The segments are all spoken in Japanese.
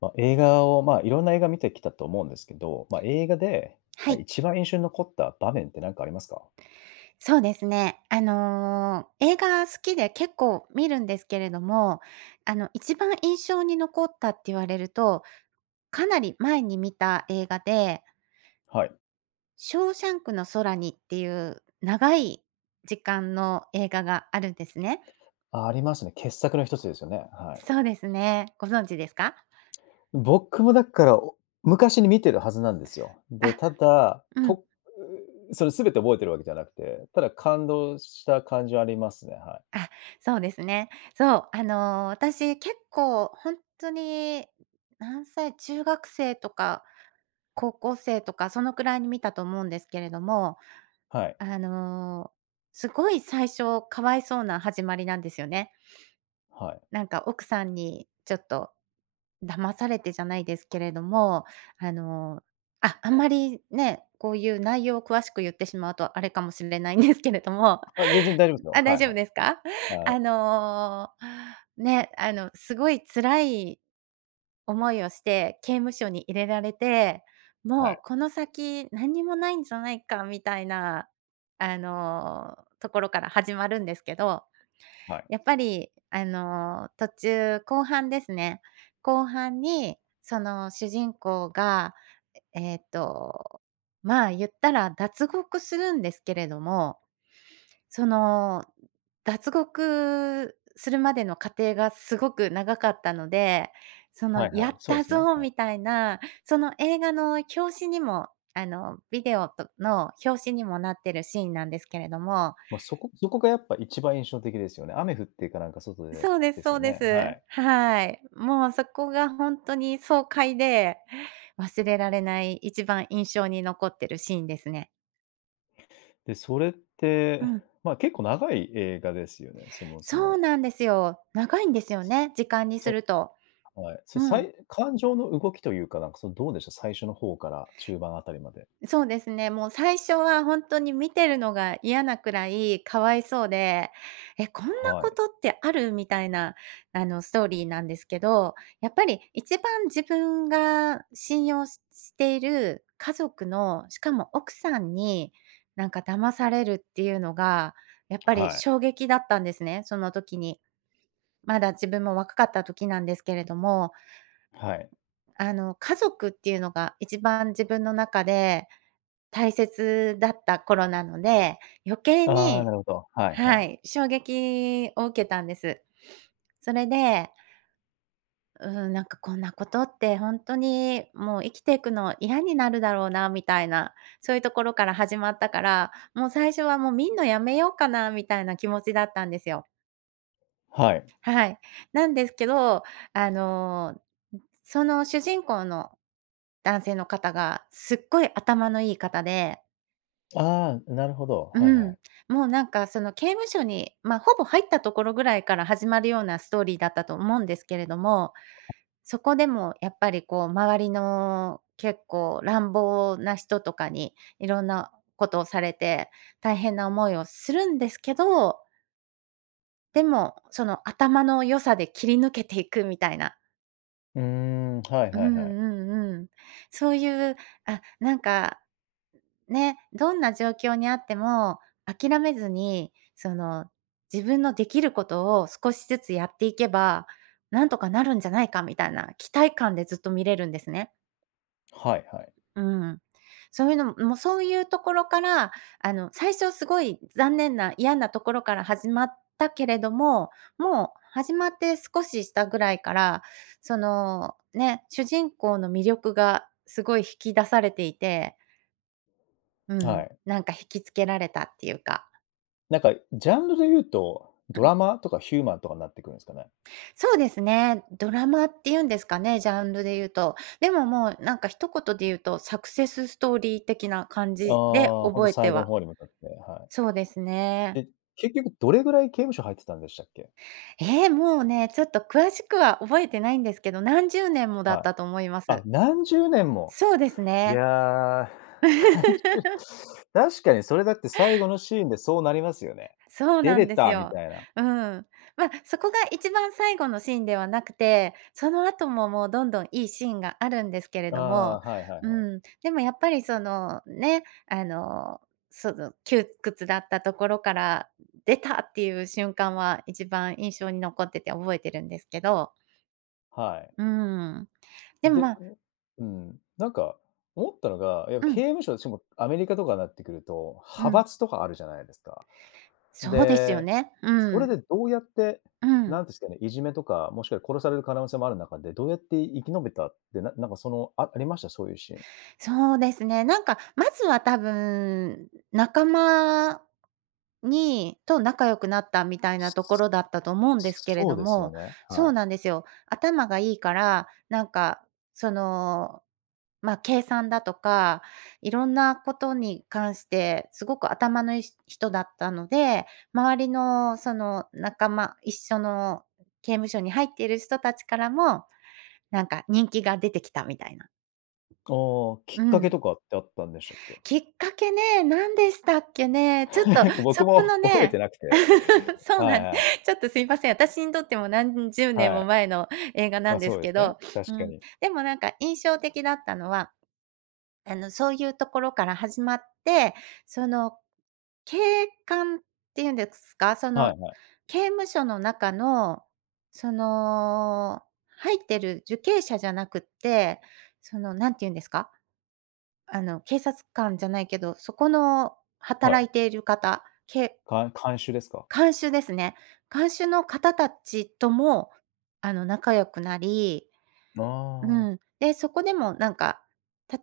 まあ、映画を、まあ、いろんな映画見てきたと思うんですけど、まあ、映画で、はあ、い、一番印象に残った場面って何かありますか？そうですね。映画好きで結構見るんですけれども、一番印象に残ったって言われると、かなり前に見た映画で、はい。ショーシャンクの空にっていう長い時間の映画があるんですね。あ、ありますね。傑作の一つですよね。はい。そうですね。ご存知ですか？僕もだから、昔に見てるはずなんですよ。で、あ、ただ、うん。それ全て覚えてるわけじゃなくて、ただ感動した感じはありますね。はい。あ、そうですね。そう、私結構本当に何歳中学生とか高校生とかそのくらいに見たと思うんですけれども、はい。あの、すごい最初かわいそうな始まりなんですよね。はい。なんか奥さんにちょっと騙されてじゃないですけれども、あの、あ、あんまりね、こういう内容を詳しく言ってしまうとあれかもしれないんですけれども、あ、全然大丈夫ですよ。あ、は大いは丈夫い。ですか？あ、あの、ね、すごい辛い思いをして、刑務所に入れられて、はもい、うこの先何にもないんじゃないかみたいな、ところから始まるんですけど、はい。やっぱり、途中後半ですね。後半に、その主人公が、ええっと、まあ、言ったら脱獄するんですけれども、その、脱獄するまでの過程がすごく長かったので、そのはいは「やい。っそうでたすね。ぞ」はい。みたいな、その映画の表紙にも、ビデオとの表紙にもなってるシーンなんですけれども、まあ、そこがやっぱ一番印象的ですよね。雨降ってかなんか外でそうでですすそようです。ね。はい。はい。もうそこが本当に爽快で、忘れられない一番印象に残ってるシーンですね。で、それっうて、ん。まあ、結構長い映画ですよね、そもそそうも。なんですよ。長いんですよね、時間にすそると。はい。そ、うさん、い感情の動きというか、なんか、その、どうでした？最初の方から中盤あたりまで。そうですね、もう最初は本当に見てるのが嫌なくらいかわいそうで、え、こんなはこい。とってある？みたいな、ストーリーなんですけど、やっぱり一番自分が信用ししている家族の、しかも奥さんに、なんか騙されるっていうのが、やっぱりはい。衝撃だったんですね、その時に。まだ自分も若かった時なんですけれども、はい。家族っていうのが一番自分の中で大切だった頃なので、余計ああ、なに、るほど。はいははい。い、衝撃を受けたんです。それで、うん、なんかこんなことって本当にもう生きていくの嫌になるだろうなみたいな、そういうところから始まったから、もう最初はもう見んのやめようかなみたいな気持ちだったんですよ。はい。はい。なんですけど、あの、その主人公の男性の方がすっごい頭のいい方で、ああ、なるほど。うはいはん、い。もうなんかその刑務所に、まあ、ほぼ入ったところぐらいから始まるようなストーリーだったと思うんですけれども、そこでもやっぱりこう周りの結構乱暴な人とかにいろんなことをされて、大変な思いをするんですけど、でもその頭の良さで切り抜けていくみたいな。うーん、はいうんはいはい。うんうん。そういう、あ、なんかね、どんな状況にあっても諦めずに、その、自分のできることを少しずつやっていけば、なんとかなるんじゃないかみたいな期待感でずっと見れるんですね。はいはい。うん。そういうのももうそういうところから、最初すごい残念な嫌なところから始まったけれども、もう始まって少ししたぐらいから、その、ね、主人公の魅力がすごい引き出されていて、うはん、い。なんか引きつけられたっていうか。なんか、ジャンルで言うと、うドん、ラマとかヒューマンとかになってくるんですかね？そうですね、ドラマっていうんですかね、ジャンルで言うと。でももうなんか一言で言うと、サクセスストーリー的な感あじであ、ほんと覚えて最後のは、方に向かって、はそうですい。ね。え、結局どれぐらい刑務所入ってたんでしたっけ？ええ、もうね、ちょっと詳しくは覚えてないんですけど、何十年もだっはい。たと思いまあ、す。何十年も。そうですいね。やー、確かにそれだって最後のシーンでそうなりますよね。そう出なんれですたみよ。たいな。うん。まあ、そこが一番最後のシーンではなくて、その後ももうどんどんいいシーンがあるんですけれあどあ、も、はいはいうはい。ん、でもやっぱりそのね、その窮屈だったところから出たっていう瞬間は一番印象に残ってて覚えてるんですけど、はい。うん。でも、で、まあ、うん、なんか思ったのが、いや、う刑ん、務所、しかもアメリカとかになってくると、う派ん。閥とかあるじゃないですか。そうですよで、ね。うそれん、でどうやって、うん。なんですかね、いじめとか、もしくは殺される可能性もある中で、どうやって生き延びたって、なんかその、ありました？そういうシーン。そうですね。なんか、まずは多分、仲間と仲良くなったみたいなとこすろだったと思うんですけれそうどですよも、ね、そはうない。んですよ。頭がいいから、なんか、その、まあ、計算だとか、いろんなことに関してすごく頭のいい人だったので、周りのその仲間、一緒の刑務所に入っている人たちからも、なんか人気が出てきたみたいな。ああ、きうっかけん。とかってあったんでしたっけ？きっかけね、何でしたっけね。ちょっ となんか僕そこも の 覚えてね、 なく て。そうはないんはい。ちょっとすいません。私にとっても何十年はもい。前の映画なま、んでそすうですけね、ど、確うかん。に。でもなんか印象的だったのは、そういうところから始まって、その、警官っていうんですか、その、はいはい、刑務所の中の、その、入ってる受刑者じゃなくって、その、何て言うんですか、警察官じゃないけど、そこのは働い。いている方、監修ですか？看守ですね。看守の方たちとも、仲良くなり、うああん。で、そこでもなんか、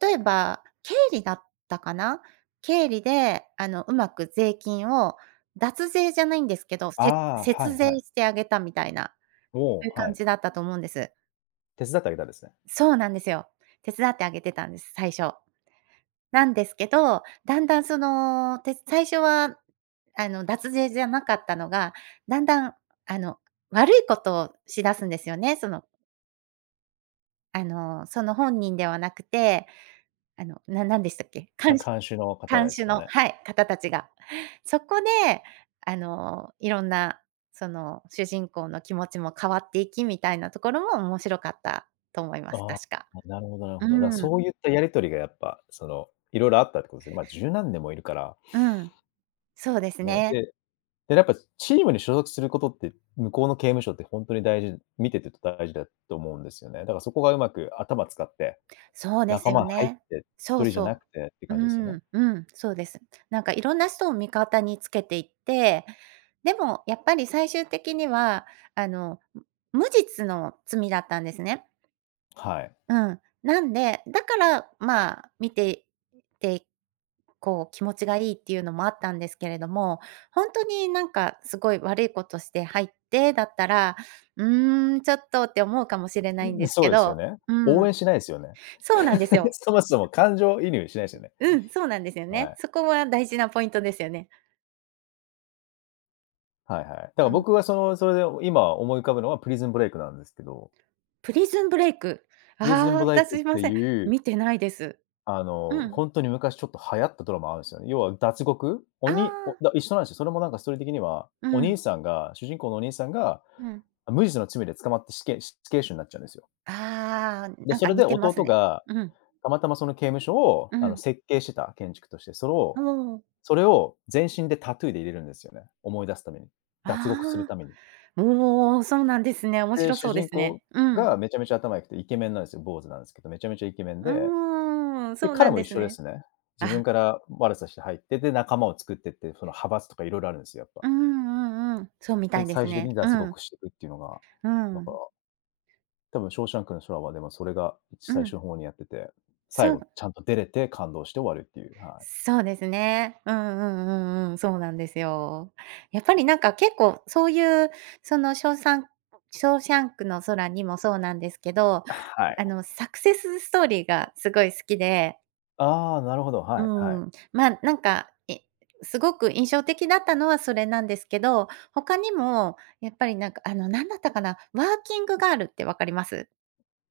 例えば経理だったかな？経理で、うまく税金を脱税じゃないんですけど、ああ、はい節税はい。してあげたみたいな、おそお、ういうは感い。じだったと思うんです。手伝ってあげたんですね。そうなんですよ。手伝ってあげてたんです、最初。なんですけど、だんだんその、最初は、脱税じゃなかったのが、だんだん、あの、悪いことをしだすんですよね。その、その本人ではなくて、なんでしたっけ、監修の方看です守かのね。はい、方たちが。そこで、いろんな、その、主人公の気持ちも変わっていきみたいなところも面白かったと思います、ああ、確か。なるほどなるほど。だ、うそん、そういったやり取りがやっぱ、その、いろいろあったってことですね。ま、あ十何年もいるから。うん、そうですなのね。で、やっぱチームに所属することって、向こうの刑務所って本当に大事見てて大事だと思うんですよね。だからそこがうまく頭使って、そうです仲よ間入っね。て、そ一う人じゃなそくてってう。う感じですよね。ん、うん、そうです。なんかいろんな人を味方につけていって、でもやっぱり最終的には、あの、む無実の罪だったんですね。はい。うん。なんで、だから、まあ、見てて、こう気持ちがいいっていうのもあったんですけれども、本当になんかすごい悪いことして入ってだったら、うーん、ちょっとって思うかもしれないんん、ですそけうですよど、ね。う応ん、援しないですよね。そうなんです よ。そもそも感情移入しないですよね。うん、そうなんですよはね。い。そこは大事なポイントですよね。はいはい。だからうん。僕はその、それで今思い浮かぶのはプリズンブレイクなんですけど、プリズンブレイク。あプリズンあ、ブレイ私クっすいまてせいん。う見てないです。あうの、ん。ほんとに昔ちょっと流行ったドラマあるんすよね。要は脱獄おああ、におだ一緒なんすよ。それもなんかストーリー的には、うおん、兄さんが主人公のお兄さんが、うん。あ、無実の罪で捕まって死刑囚になっちゃうんですよ。ああ、で、なんそかれ似でてます弟ね。がうん、たまたまその刑務所を、うあの、ん。設計してた建築として、それをおお、全身でタトゥーで入れるんですよね、思い出すために。脱獄するあために。あ、おお、そうなんですね。面で、白主そうで人す公ね。うん。がめちゃめちゃ頭良くてイケメンなんですよ、坊主なんですけど、めちゃめちゃイケメンうでーん、で、そう彼なんもで一す緒でね。すね。自分あ、から悪さして入って、で、仲間を作ってって、その派閥とか色々あるんですよ、やっぱ。うんうんうん。そうみたで、いで最す終的ね。にう脱ん、獄していくっていうのが、うだから、ん、多分ショーシャンクの空はでもそれがう最初のん。方にやってて、最そう後ちゃんと出れて感動して終わるっていう、はい。そうですね。うんうんうんうん、そうなんですよ。やっぱりなんか結構そういう、そのショーサンショーシャンクの空にもそうなんですけど、はい。サクセスストーリーがすごい好きで、ああ、なるほど、はういはい。ん、まあ、なんか、え、すごく印象的だったのはそれなんですけど、他にもやっぱりなんか、何だったかな、ワーキングガールってわかります？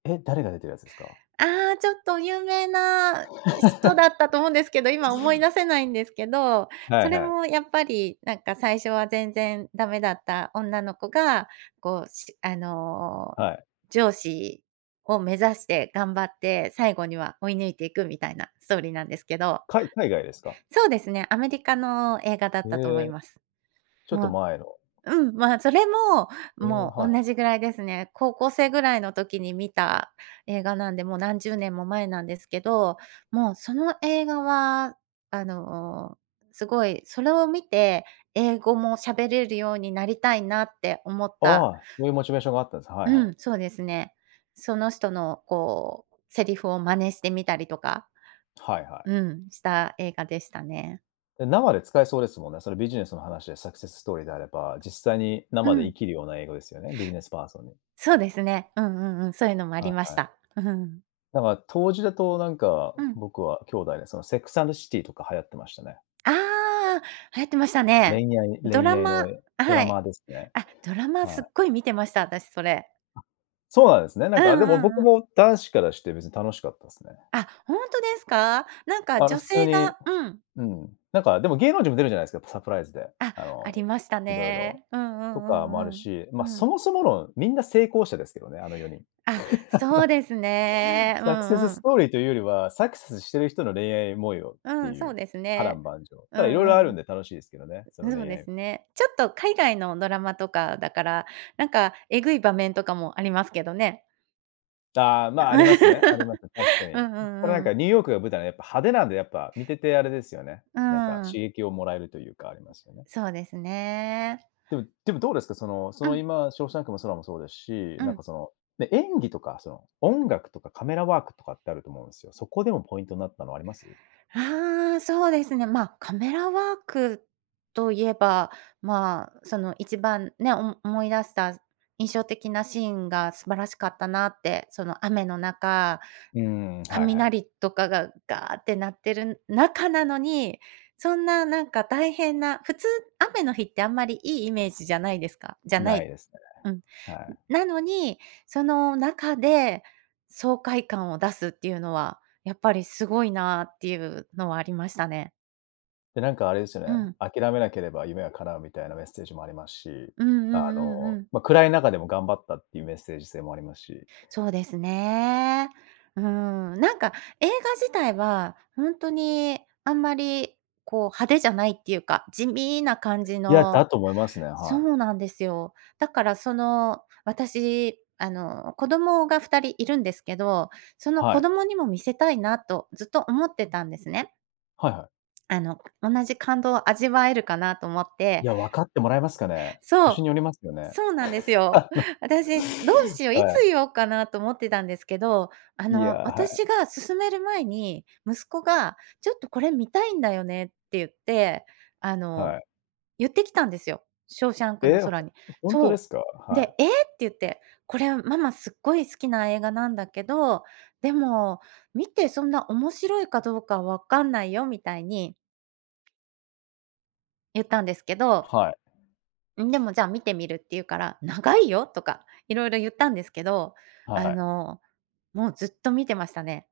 え、誰が出てるやつですか？ああ、ちょっと有名な人だった と思うんですけど、今思い出せないんですけど、はそいれはい、もやっぱりなんか最初は全然ダメだった女の子が、こう、しあの、はい。上司を目指して頑張って、最後には追い抜いていくみたいなストーリーなんですけど、海外ですか？そうですね、アメリカの映画だっへたと思いえ、ます。ちょっもとう前の。うん、まあ、それも、ええ、もうは同い。じぐらいですね。高校生ぐらいの時に見た映画なんで、もう何十年も前なんですけど、もうその映画は、あの、すごいそれを見て、英語も喋れるようになりたいなって思った。ああ、そういうモチベーションがあったんです。はいはうい。ん、そうですね。その人のこう、セリフを真似してみたりとか、はいはい。うん、した映画でしたね。で生で使えそうですもんね。それビジネスの話でサクセスストーリーであれば、実際にう生で生ん、きるような英語ですよね、ビジネスパーソンに。そうですね。うんうんうん、そういうのもあはりまい。した。うん。だから当時だとなんか、うん。僕は兄弟でそのセックスアンドシティとか流行ってましたね。ああ、流行ってましたね。恋愛ド恋ラ愛のマ、ドラはい。マですね。あ、ドラマすはっい。ごい見てました、私それ。そうなんですね。なうんんかでもう僕んうん。も男子からして別に楽しかったですね。あ、ほんとですか？なんかあの女普通性に、が、うん。うん。なんかでも芸能人も出るじゃないですか、サプライズで。あ、ああの、りましたいろいろね。うんうとかもあるんうんうん。し、ま、うん。そもそも論、みんな成功者ですけどね、あの4人。あ、そうですね。うサクセんスうスん。トーリーというよりは、サクセスしてる人の恋愛模様っうてん、いそううです波ね。乱万丈。うただ色ん々うあるんん。で楽しいですけどね、そのそ恋うで愛。すね。ちょっと海外のドラマとかだから、なんかえぐい場面とかもありますけどね。ああ、まあ、ありますね。ありま す。確かに。うんうこれなんんうん。かニューヨークが舞台なんでやっぱ派手なんで、やっぱ見ててあれですよね。うなんか刺ん。激をもらえるというかありますよね。そうですね。でもどうですか、そのそうのん、今、ショーシャンクの空もそうですし、うなんん。かその、ね、演技とか、その音楽とかカメラワークとかってあると思うんですよ。そこでもポイントになったのあります？ああ、そうですね。まあ、カメラワークといえば、まあ、その一番ね、おも思い出した印象的なシーンが素晴らしかったなって、その雨の中、うーん、はいはい。雷とかがガーって鳴ってる中なのに、そんななんか大変な普通、雨の日ってあんまりいいイメージじゃないですかじゃなないいですうん。ね。はい。なのに、その中で爽快感を出すっていうのはやっぱりすごいなっていうのはありましたね。で、なんかあれですようね、ん。諦めなければ夢は叶うみたいなメッセージもありますし、うんあうんうんの、うん。ま、暗い中でも頑張ったっていうメッセージ性もありますし。そうですね。うん、なんか映画自体は本当にあんまりこう派手じゃないっていうか、地味な感じいや、の、だと思いますね、そはい。うなんですよ。だからその、私、あの、子供が2人いるんですけど、そのは子い。供にも見せたいなとずっと思ってたんですね。はいはい。あの、同じ感動を味わえるかなと思っいて、や、分かってもらえますかね？そう。年によりますよね。そうなんですよ。私、どうしよう、いつは言おうかなと思ってたんですけど、あい。いや、の、はい、私が勧める前に、息子が「ちょっとこれ見たいんだよね」って言って、あはの、い。言ってきたんですよ。ショーシャンクのえ、ほ空に。ほんとでそすか？う。はで、い。「ええ！」って言って、「これママすっごい好きな映画なんだけど、でも見てそんな面白いかどうかわかんないよ」みたいに言ったんですけど、はい。でも、じゃあ見てみるって言うから、長いよとかいろいろ言ったんですけど、はあい。の、もうずっと見てましたね。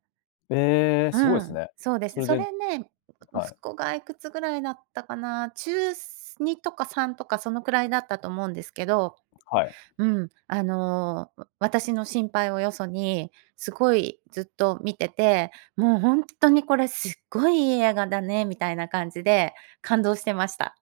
ええ、うすごいですん、ね。そうですそね。れそでれね、は息い、子がいくつぐらいだったかな、中2とか3とかそのくらいだったと思うんですけど、はい。私の心配をよそに、すごいずっと見てて、もう本当にこれすっごいいい映画だねみたいな感じで感動してました。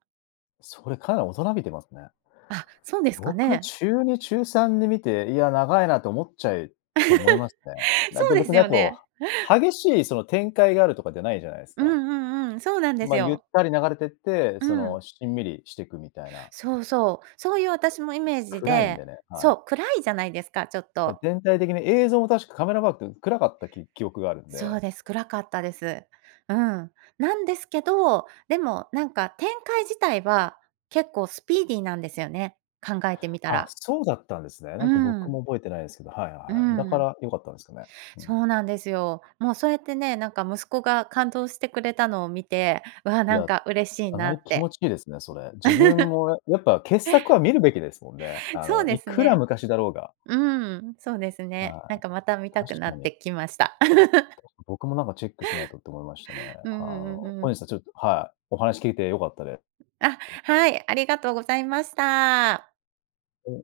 それかなり大人びてますね。あ、そうですか僕、中ね？2、中3で見て、いや、長いなと思いますね。だってそうで別すにあよと、ね。激しいその展開があるとかじゃないじゃないですうんか。うんうん、そうなんでま、すあゆっよ。たり流れてって、うそん。の、しんみりしてくみたいな。そうそう。そういう私もイメージ暗いんで、でね、はそい。う、暗いじゃないですか、ちょっで、と。全体的に映像も確かカメラワークって暗かった記憶があるんそで。うです、暗かったです。うん。なんですけど、でもなんか展開自体は結構スピーディーなんですよね、考えてみたあ、ら。そうだったんですね。うなんか僕ん。も覚えてないですけど、はいはいうはい。だかん。ら良かったんですかね。うん。そうなんですよ。もうそうやってね、なんか息子が感動してくれたのを見て、うわいなんや、か嬉しいかななりっ気持て。ちいいですね、それ。自分 もやっぱ傑作は見るべきですもんね。あそうの、でいすくらね。昔だろうが。うん、そうですね。はなんかまた見い。たく確なかっに、てきました。僕もなんかチェックしないとって思いましたね。うあんの、うんう本ん。日はちょっとはい、お話聞いて良かったで、あ、はい、ありがとうございました。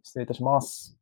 す。失礼いたします。